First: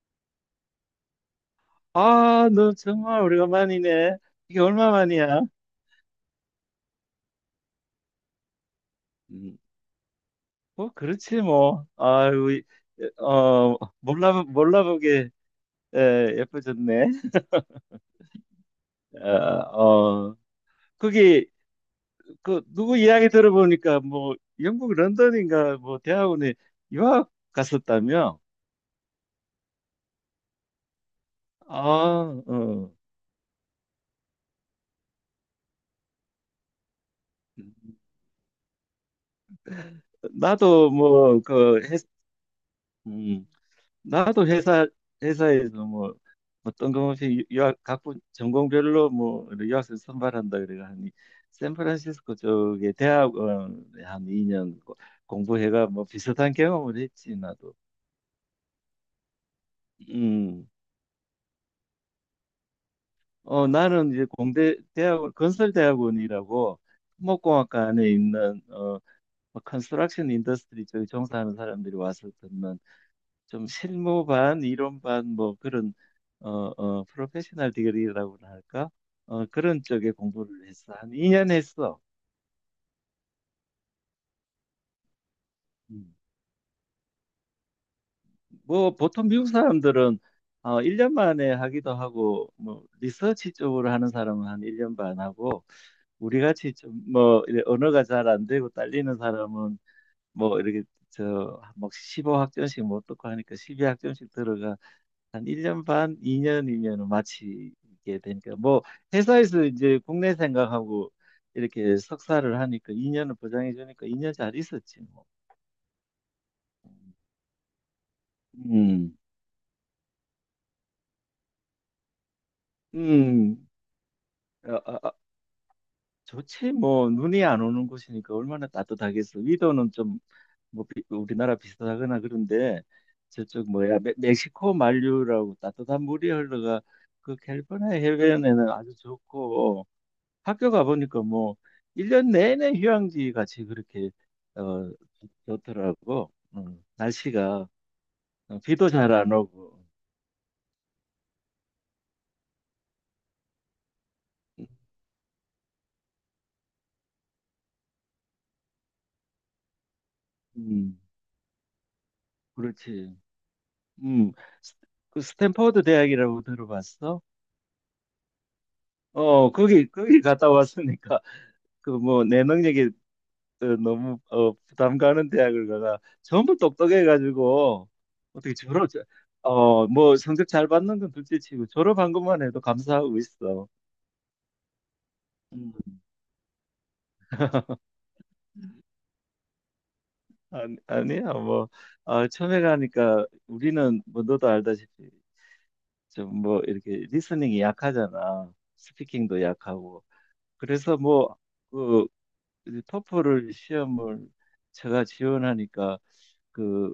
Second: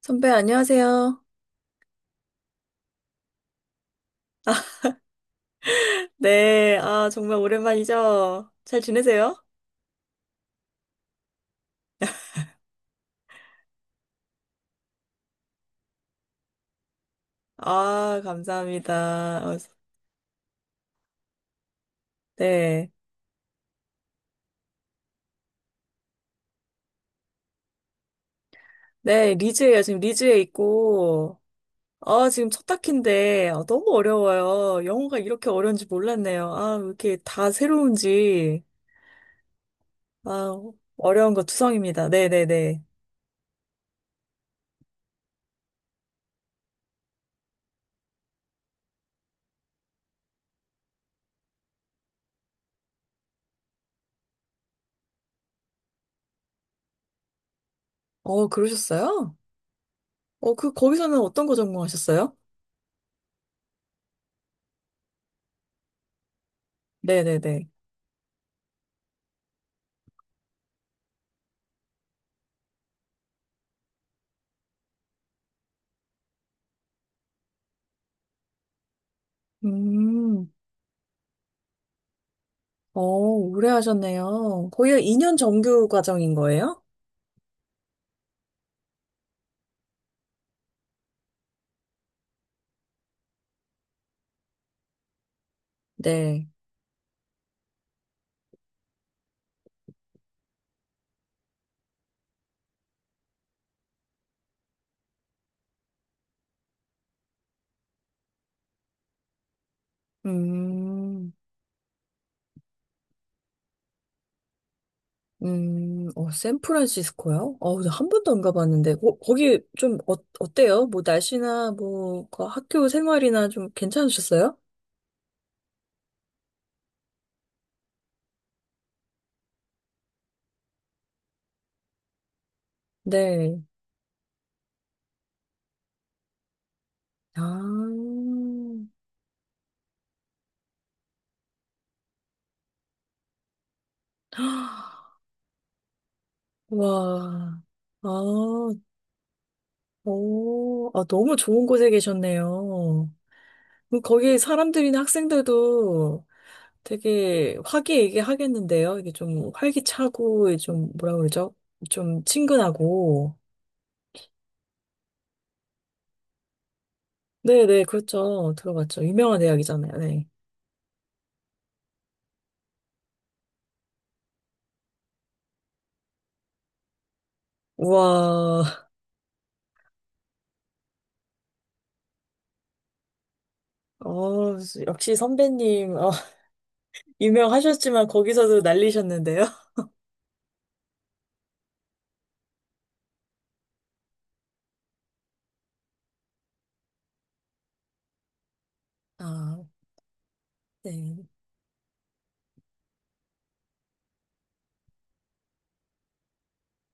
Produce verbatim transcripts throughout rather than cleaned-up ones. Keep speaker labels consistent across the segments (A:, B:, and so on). A: 선배, 안녕하세요.
B: 아, 너 정말 오래간만이네. 이게 얼마 만이야?
A: 네, 아, 정말 오랜만이죠? 잘 지내세요?
B: 음, 뭐, 그렇지, 뭐. 아유, 이- 어, 몰라, 몰라보게 에, 예뻐졌네.
A: 아,
B: 어,
A: 감사합니다. 어,
B: 어, 거기, 그,
A: 네.
B: 누구 이야기 들어보니까, 뭐, 영국 런던인가, 뭐, 대학원에 유학 갔었다며?
A: 네, 리즈예요. 지금 리즈에 있고, 아,
B: 아,
A: 지금 첫
B: 어.
A: 학기인데, 아, 너무 어려워요. 영어가 이렇게 어려운지 몰랐네요. 아, 왜 이렇게 다 새로운지, 아,
B: 나도,
A: 어려운
B: 뭐,
A: 거
B: 그, 했,
A: 투성입니다. 네네네.
B: 음. 나도 회사 회사에서 뭐 어떤 것이 유학 각 분- 전공별로 뭐 유학생 선발한다 그래가 하니 샌프란시스코 쪽에 대학원에 한 이 년 공부해가 뭐 비슷한 경험을 했지 나도.
A: 어, 그러셨어요? 어,
B: 음.
A: 그, 거기서는 어떤 거 전공하셨어요?
B: 어 나는 이제 공대 대학원 건설대학원이라고
A: 네네네.
B: 토목공학과 안에 있는 어뭐 컨스트럭션 인더스트리 쪽에 종사하는 사람들이 와서 듣는 좀 실무 반, 이론 반, 뭐 그런 어, 어, 프로페셔널 디그리라고 할까? 어, 그런 쪽에
A: 음,
B: 공부를 했어. 한 이 년 했어.
A: 어, 오래 하셨네요. 거의 이 년 정규
B: 음.
A: 과정인 거예요?
B: 뭐 보통 미국 사람들은 어, 일 년 만에 하기도 하고, 뭐 리서치 쪽으로 하는 사람은 한 일 년 반 하고, 우리
A: 네.
B: 같이 좀 뭐 언어가 잘 안 되고 딸리는 사람은 뭐 이렇게 저막 십오 학점씩 못 듣고 하니까 십이 학점씩 들어가고 한 일 년 반, 이 년이면 마치게 되니까, 뭐 회사에서 이제 국내 생각하고
A: 음,
B: 이렇게 석사를 하니까 이 년을 보장해 주니까 이 년 잘 있었지, 뭐.
A: 음, 어, 샌프란시스코요? 어, 나한 번도 안 가봤는데, 거,
B: 음.
A: 거기 좀 어, 어때요? 뭐 날씨나 뭐 그 학교 생활이나
B: 음.
A: 좀 괜찮으셨어요?
B: 아, 아, 아, 좋지 뭐. 눈이 안 오는 곳이니까 얼마나 따뜻하겠어. 위도는 좀 뭐 우리나라 비슷하거나 그런데,
A: 네.
B: 저쪽 뭐야 멕- 멕시코 만류라고 따뜻한 물이 흘러가 그
A: 아,
B: 캘리포니아 해변에는 아주 좋고, 학교 가보니까 뭐, 일 년 내내 휴양지 같이 그렇게, 어, 좋더라고. 음,
A: 와,
B: 날씨가, 어,
A: 아,
B: 비도 잘 안 오고.
A: 오, 아, 너무 좋은 곳에 계셨네요. 그럼 거기 사람들이나 학생들도 되게 화기애애하겠는데요? 이게 좀 활기차고, 좀
B: 음,
A: 뭐라 그러죠? 좀
B: 그렇지.
A: 친근하고.
B: 음, 스- 그 스탠퍼드 대학이라고 들어봤어?
A: 네네, 그렇죠. 들어봤죠. 유명한
B: 어, 거기,
A: 대학이잖아요.
B: 거기
A: 네.
B: 갔다 왔으니까, 그 뭐, 내 능력이 어, 너무, 어, 부담 가는 대학을 가가 전부 똑똑해가지고, 어떻게
A: 우와,
B: 졸업, 어, 뭐, 성적 잘 받는 건 둘째 치고, 졸업한 것만 해도 감사하고 있어.
A: 어, 역시 선배님,
B: 음.
A: 어, 유명하셨지만 거기서도 날리셨는데요.
B: 아니, 아니야 뭐, 아, 처음에 가니까 우리는 뭐 너도 알다시피 좀 뭐 이렇게 리스닝이 약하잖아. 스피킹도
A: 아,
B: 약하고. 그래서
A: 네.
B: 뭐그 토플을 시험을 제가 지원하니까, 그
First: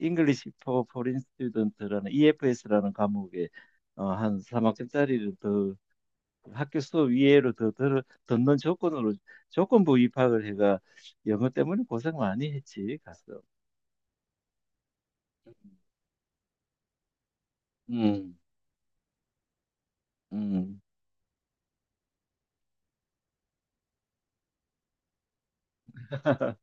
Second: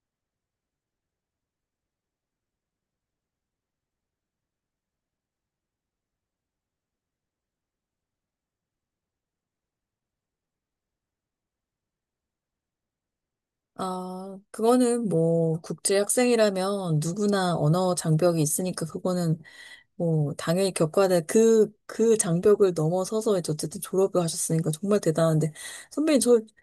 B: English for Foreign Student라는 이에프에스라는 과목에 어, 한 삼 학점짜리를 더, 학교 수업 이외로 더 들, 듣는 조건으로 조건부 입학을 해가 영어 때문에 고생 많이 했지 가서.
A: 아, 그거는 뭐, 국제 학생이라면 누구나 언어
B: 음,
A: 장벽이 있으니까 그거는 뭐, 당연히
B: 음.
A: 겪어야 될 그, 그 장벽을 넘어서서 이제 어쨌든 졸업을 하셨으니까 정말 대단한데. 선배님, 저,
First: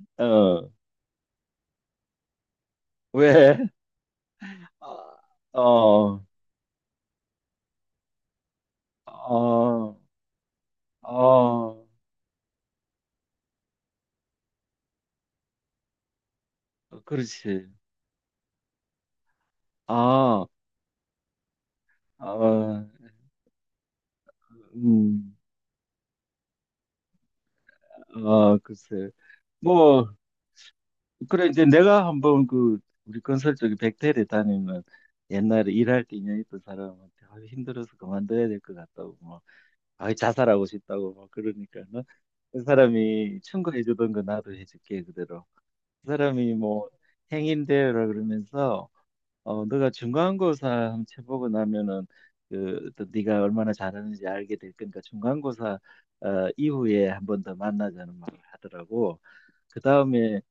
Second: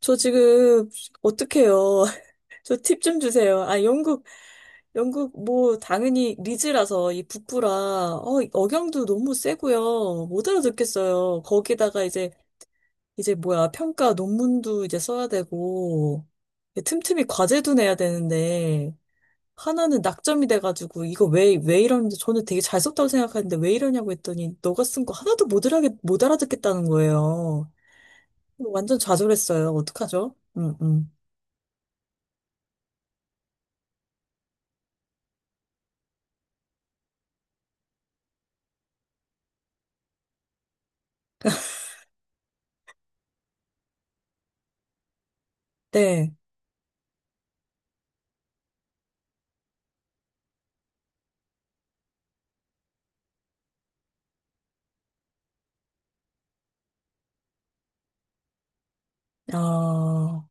A: 저
B: 어,
A: 지금 어떡해요. 저 팁 좀
B: 왜?
A: 주세요. 아, 영국 영국
B: 어,
A: 뭐
B: 어,
A: 당연히 리즈라서 이 북부라 어, 억양도 너무 세고요. 못 알아듣겠어요.
B: 어,
A: 거기다가 이제 이제 뭐야 평가 논문도 이제 써야 되고
B: 어,
A: 틈틈이
B: 그렇지.
A: 과제도 내야 되는데 하나는 낙점이
B: 아,
A: 돼가지고 이거 왜 왜 이러는데 저는 되게 잘
B: 어,
A: 썼다고 생각하는데 왜 이러냐고 했더니 너가 쓴 거
B: 음,
A: 하나도 못 알아듣 못 알아듣겠다는 거예요.
B: 아,
A: 완전
B: 글쎄.
A: 좌절했어요.
B: 뭐,
A: 어떡하죠? 음, 음.
B: 그래, 이제 내가 한번, 그, 우리 건설 쪽에 백태를 다니는, 옛날에 일할 때 인연 있던 사람한테 아, 힘들어서 그만둬야 될 것 같다고, 뭐, 아, 자살하고 싶다고, 막 그러니까. 어? 그 사람이 충고해주던 거 나도 해줄게, 그대로. 그
A: 네.
B: 사람이 뭐, 행인대요라 그러면서, 어, 너가 중간고사 한번 쳐보고 나면은 그 어떤 네가 얼마나 잘하는지 알게 될 거니까 중간고사 어, 이후에 한 번 더 만나자는 말을 하더라고. 그 다음에
A: 아,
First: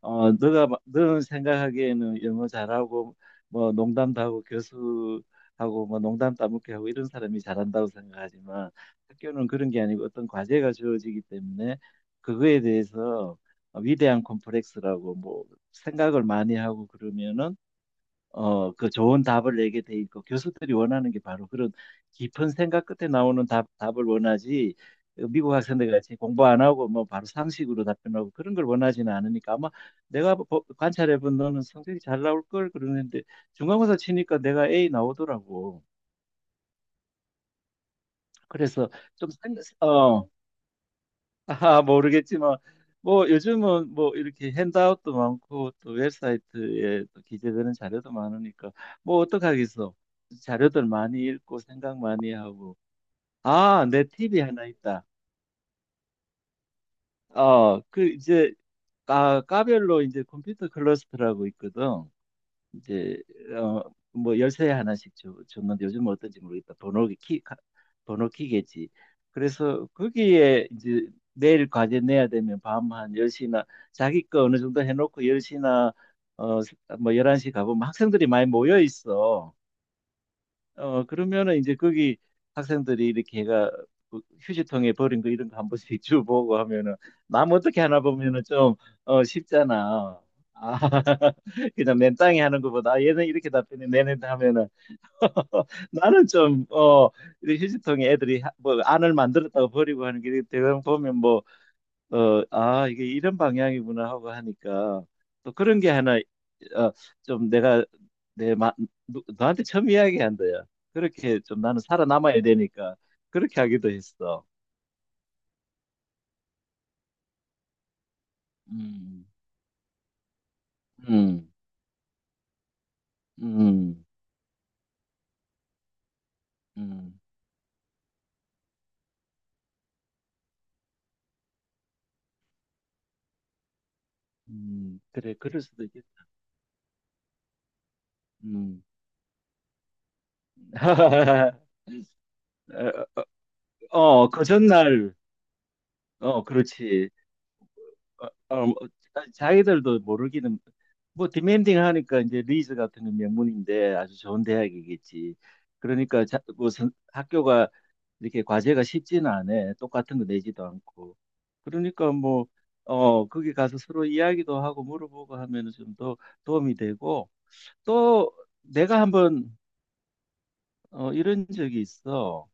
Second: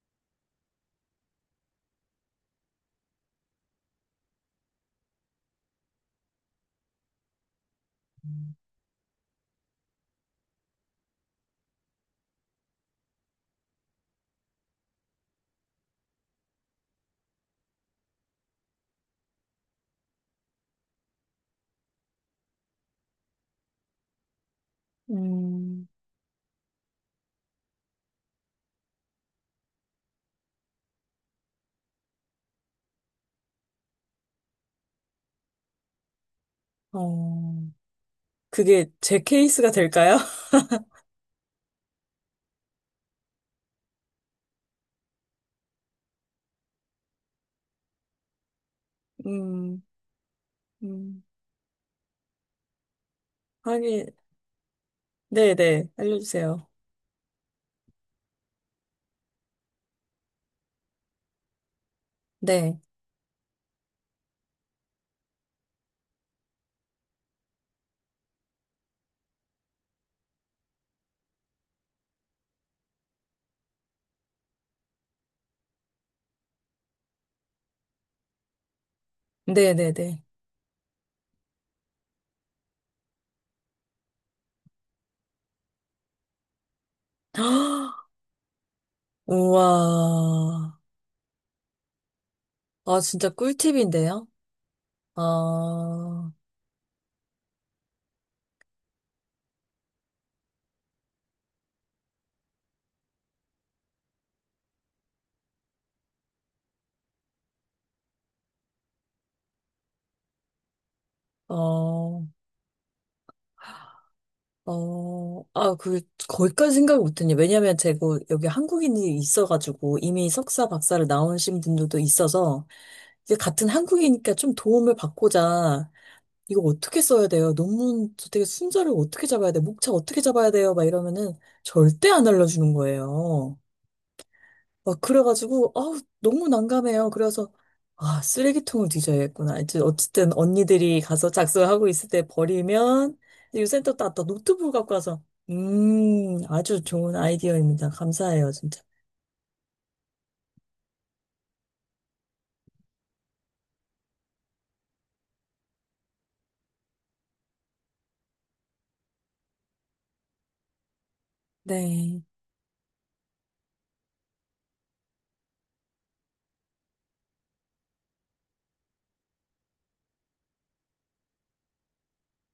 B: 어, 너가 마- 너는 생각하기에는 영어 잘하고 뭐 농담도 하고 교수하고 뭐 농담 따먹기 하고 이런 사람이 잘한다고 생각하지만, 학교는 그런 게 아니고 어떤 과제가 주어지기 때문에 그거에 대해서 위대한 콤플렉스라고 뭐 생각을 많이 하고 그러면은 어, 그 좋은 답을 내게 돼 있고, 교수들이 원하는 게 바로 그런 깊은 생각 끝에 나오는 답, 답을 원하지. 어, 미국
A: 음,
B: 학생들 같이 공부 안 하고 뭐 바로 상식으로 답변하고 그런 걸 원하지는 않으니까 아마 내가 관찰해 본 너는 성적이 잘 나올 걸 그러는데, 중간고사 치니까 내가 A 나오더라고.
A: 어. 그게
B: 그래서
A: 제
B: 좀 생,
A: 케이스가 될까요?
B: 어, 아, 모르겠지만 뭐, 뭐 요즘은 뭐 이렇게 핸드아웃도 많고 또 웹사이트에 또 기재되는 자료도 많으니까 뭐
A: 음,
B: 어떡하겠어. 자료들
A: 음,
B: 많이 읽고 생각 많이 하고. 아, 내
A: 하긴,
B: 팁이 하나 있다.
A: 네네, 알려주세요.
B: 어, 그 이제 아, 까별로 이제 컴퓨터 클러스터라고 있거든.
A: 네,
B: 이제 어, 뭐 열쇠 하나씩 주, 줬는데 요즘은 어떤지 모르겠다. 번호기 키 가- 번호키겠지. 그래서 거기에 이제 내일 과제 내야 되면 밤 한 열 시나, 자기 거 어느 정도 해놓고 열 시나 어 뭐 열한 시 가보면 학생들이 많이 모여 있어.
A: 네네네.
B: 어, 그러면은 이제 거기 학생들이 이렇게 해가 그 휴지통에 버린 거 이런 거 한 번씩 주워보고 하면은 남 어떻게 하나 보면은 좀 어, 쉽잖아. 아,
A: 우와.
B: 그냥 맨땅에 하는 것보다
A: 아,
B: 아, 얘는
A: 진짜
B: 이렇게 답변해 내는
A: 꿀팁인데요?
B: 하면은.
A: 아,
B: 나는 좀 어, 이 휴지통에 애들이 하- 뭐 안을 만들었다고 버리고 하는 게 대강 보면 뭐 어, 아, 이게 이런 방향이구나 하고 하니까 또 그런 게 하나, 어, 좀 내가 내 마, 누, 너한테 처음 이야기한 거야. 그렇게 좀 나는
A: 어,
B: 살아남아야 되니까 그렇게 하기도 했어.
A: 어, 아, 그, 거기까지 생각 못했네. 왜냐면 제가 뭐 여기 한국인이
B: 음,
A: 있어가지고 이미 석사, 박사를
B: 음,
A: 나오신 분들도 있어서 이게 같은
B: 음,
A: 한국이니까 좀 도움을 받고자 이거 어떻게
B: 음,
A: 써야 돼요? 논문 저 되게 순서를 어떻게 잡아야 돼? 목차 어떻게 잡아야 돼요? 막 이러면은 절대 안 알려주는 거예요.
B: 음,
A: 막
B: 그래, 그럴
A: 그래가지고
B: 수도
A: 아우
B: 있겠다.
A: 너무 난감해요. 그래서 아
B: 음.
A: 쓰레기통을 뒤져야겠구나. 이제 어쨌든 언니들이 가서 작성하고 있을 때 버리면 이 센터 또아
B: 어, 그
A: 노트북 갖고
B: 전날,
A: 와서 음
B: 어,
A: 아주
B: 그렇지.
A: 좋은 아이디어입니다. 감사해요
B: 어, 어,
A: 진짜.
B: 자기들도 모르기는 뭐 디멘딩 하니까, 이제 리즈 같은 건 명문인데 아주 좋은 대학이겠지. 그러니까 자, 뭐 선- 학교가 이렇게 과제가 쉽지는 않아. 똑같은 거 내지도 않고. 그러니까
A: 네,
B: 뭐 어, 거기 가서 서로 이야기도 하고 물어보고 하면은 좀 더 도움이 되고, 또 내가 한번 어, 이런 적이 있어.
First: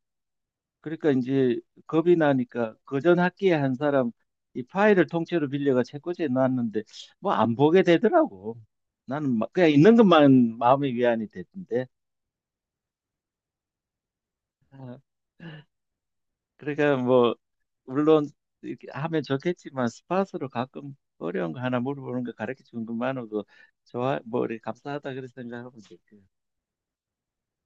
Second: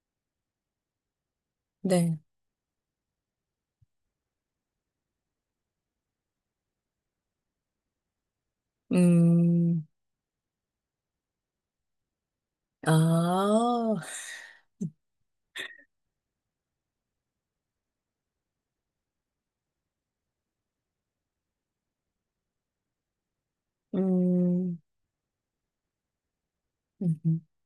B: 그러니까 이제 겁이
A: 네,
B: 나니까 그전 학기에 한 사람 이 파일을 통째로 빌려가 책꽂이에 놨는데 뭐 안 보게 되더라고. 나는 막 그냥
A: 음,
B: 있는 것만 마음의 위안이 됐던데.
A: 아,
B: 아, 그러니까 뭐 물론 이렇게 하면 좋겠지만 스팟으로 가끔 어려운 거 하나 물어보는 거 가르쳐 주는 것만으로도 좋아. 뭐 이렇게
A: 음.
B: 감사하다 그런 생각하면 되고.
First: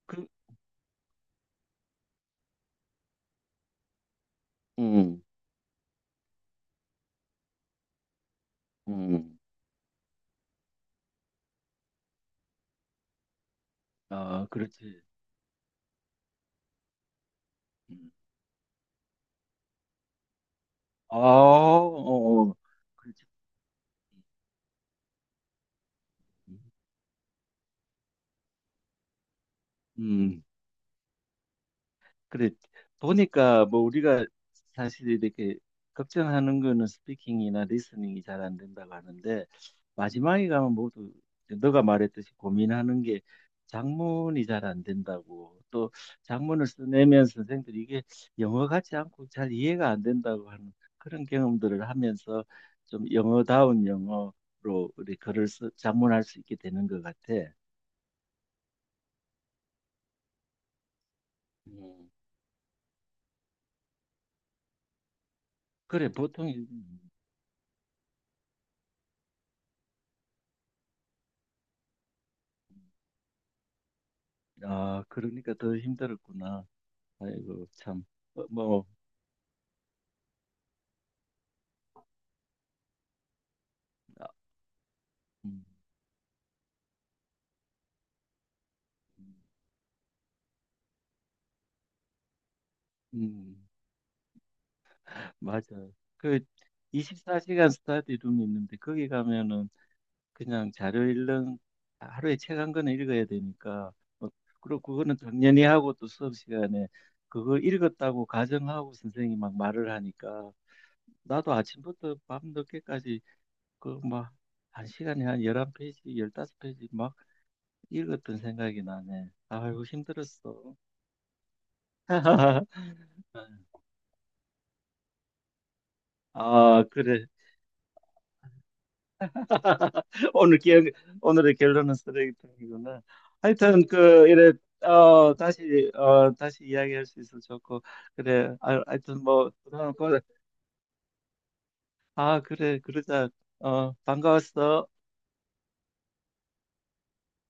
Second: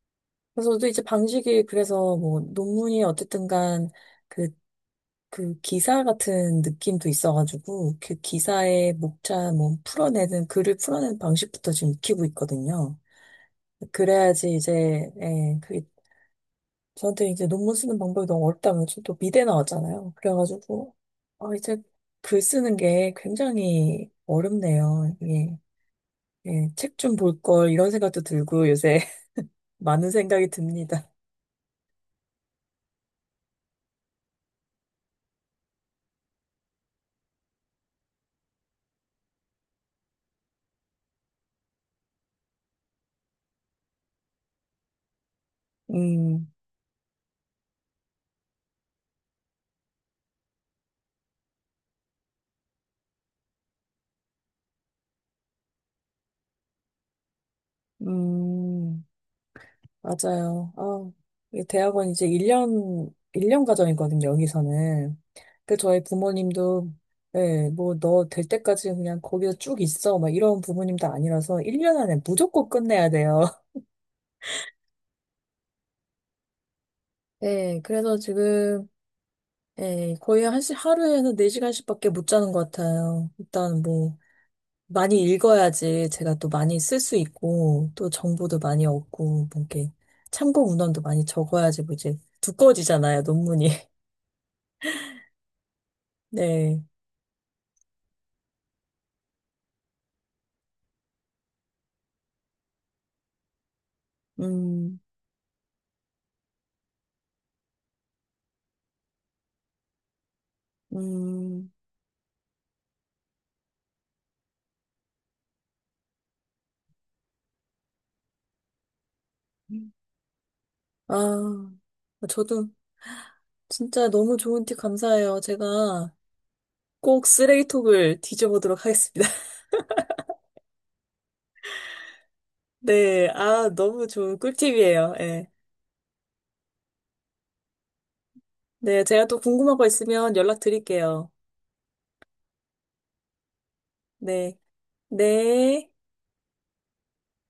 B: 그,
A: 그래서 저도 이제 방식이 그래서 뭐 논문이 어쨌든 간 그,
B: 음,
A: 그 기사 같은 느낌도 있어가지고 그 기사의
B: 음,
A: 목차 뭐 풀어내는 글을 풀어내는 방식부터 지금 익히고 있거든요.
B: 아,
A: 그래야지
B: 그렇지.
A: 이제 예, 그 저한테 이제 논문 쓰는
B: 음.
A: 방법이 너무 어렵다면 저또 미대 나왔잖아요. 그래가지고
B: 아,
A: 아 이제 글
B: 어, 어,
A: 쓰는 게
B: 그렇지.
A: 굉장히 어렵네요. 이게 예, 책 좀 볼 걸 이런 생각도 들고 요새 많은
B: 음.
A: 생각이 듭니다.
B: 그래 보니까 뭐 우리가 사실 이렇게 걱정하는 거는 스피킹이나 리스닝이 잘 안 된다고 하는데, 마지막에 가면 모두 너가 말했듯이 고민하는 게 작문이 잘 안 된다고, 또
A: 음,
B: 작문을 써내면 선생들이 이게 영어 같지 않고 잘 이해가 안 된다고 하는 그런 경험들을 하면서 좀 영어다운 영어로 우리 글을 써, 작문할 수 있게 되는 것 같아.
A: 음. 맞아요. 아, 이 대학원
B: 음.
A: 이제 일 년, 일 년 과정이거든요, 여기서는. 그 저희
B: 그래 보통 이-
A: 부모님도, 예, 뭐, 너 될 때까지 그냥 거기서 쭉 있어. 막 이런 부모님도 아니라서 일 년 안에 무조건 끝내야 돼요.
B: 아 그러니까 더 힘들었구나. 아이고
A: 네.
B: 참.
A: 그래서
B: 어, 뭐
A: 지금, 예, 거의 한 시, 하루에는 네 시간씩밖에 못 자는 것 같아요. 일단 뭐,
B: 아,
A: 많이
B: 음,
A: 읽어야지 제가 또 많이 쓸 수 있고, 또 정보도 많이 얻고,
B: 음,
A: 뭐 이렇게 참고 문헌도 많이 적어야지 뭐 이제 두꺼워지잖아요,
B: 음.
A: 논문이.
B: 맞아. 그
A: 네.
B: 이십사 시간 스터디 룸이 있는데 거기 가면은 그냥 자료 읽는, 하루에 책 한 권을 읽어야 되니까 뭐, 그리고
A: 음,
B: 그거는 당연히 하고, 또 수업 시간에 그거 읽었다고 가정하고 선생님이 막 말을 하니까, 나도
A: 음.
B: 아침부터 밤 늦게까지 그 막 한 시간에 한 십일 페이지, 십오 페이지 막 읽었던 생각이 나네. 아이고 힘들었어.
A: 아, 저도 진짜 너무 좋은 팁 감사해요. 제가
B: 아,
A: 꼭
B: 그래.
A: 쓰레기톡을 뒤져보도록 하겠습니다.
B: 오늘 기억, 오늘의 결론은 쓰레기통이구나.
A: 네, 아,
B: 하여튼,
A: 너무
B: 그,
A: 좋은
B: 이래,
A: 꿀팁이에요.
B: 어,
A: 예.
B: 다시, 어, 다시 이야기할 수 있어서 좋고, 그래. 아,
A: 네,
B: 하여튼,
A: 제가 또
B: 뭐,
A: 궁금한 거
B: 그럼, 그래.
A: 있으면 연락드릴게요.
B: 아, 그래. 그러자. 어,
A: 네,
B: 반가웠어.
A: 네.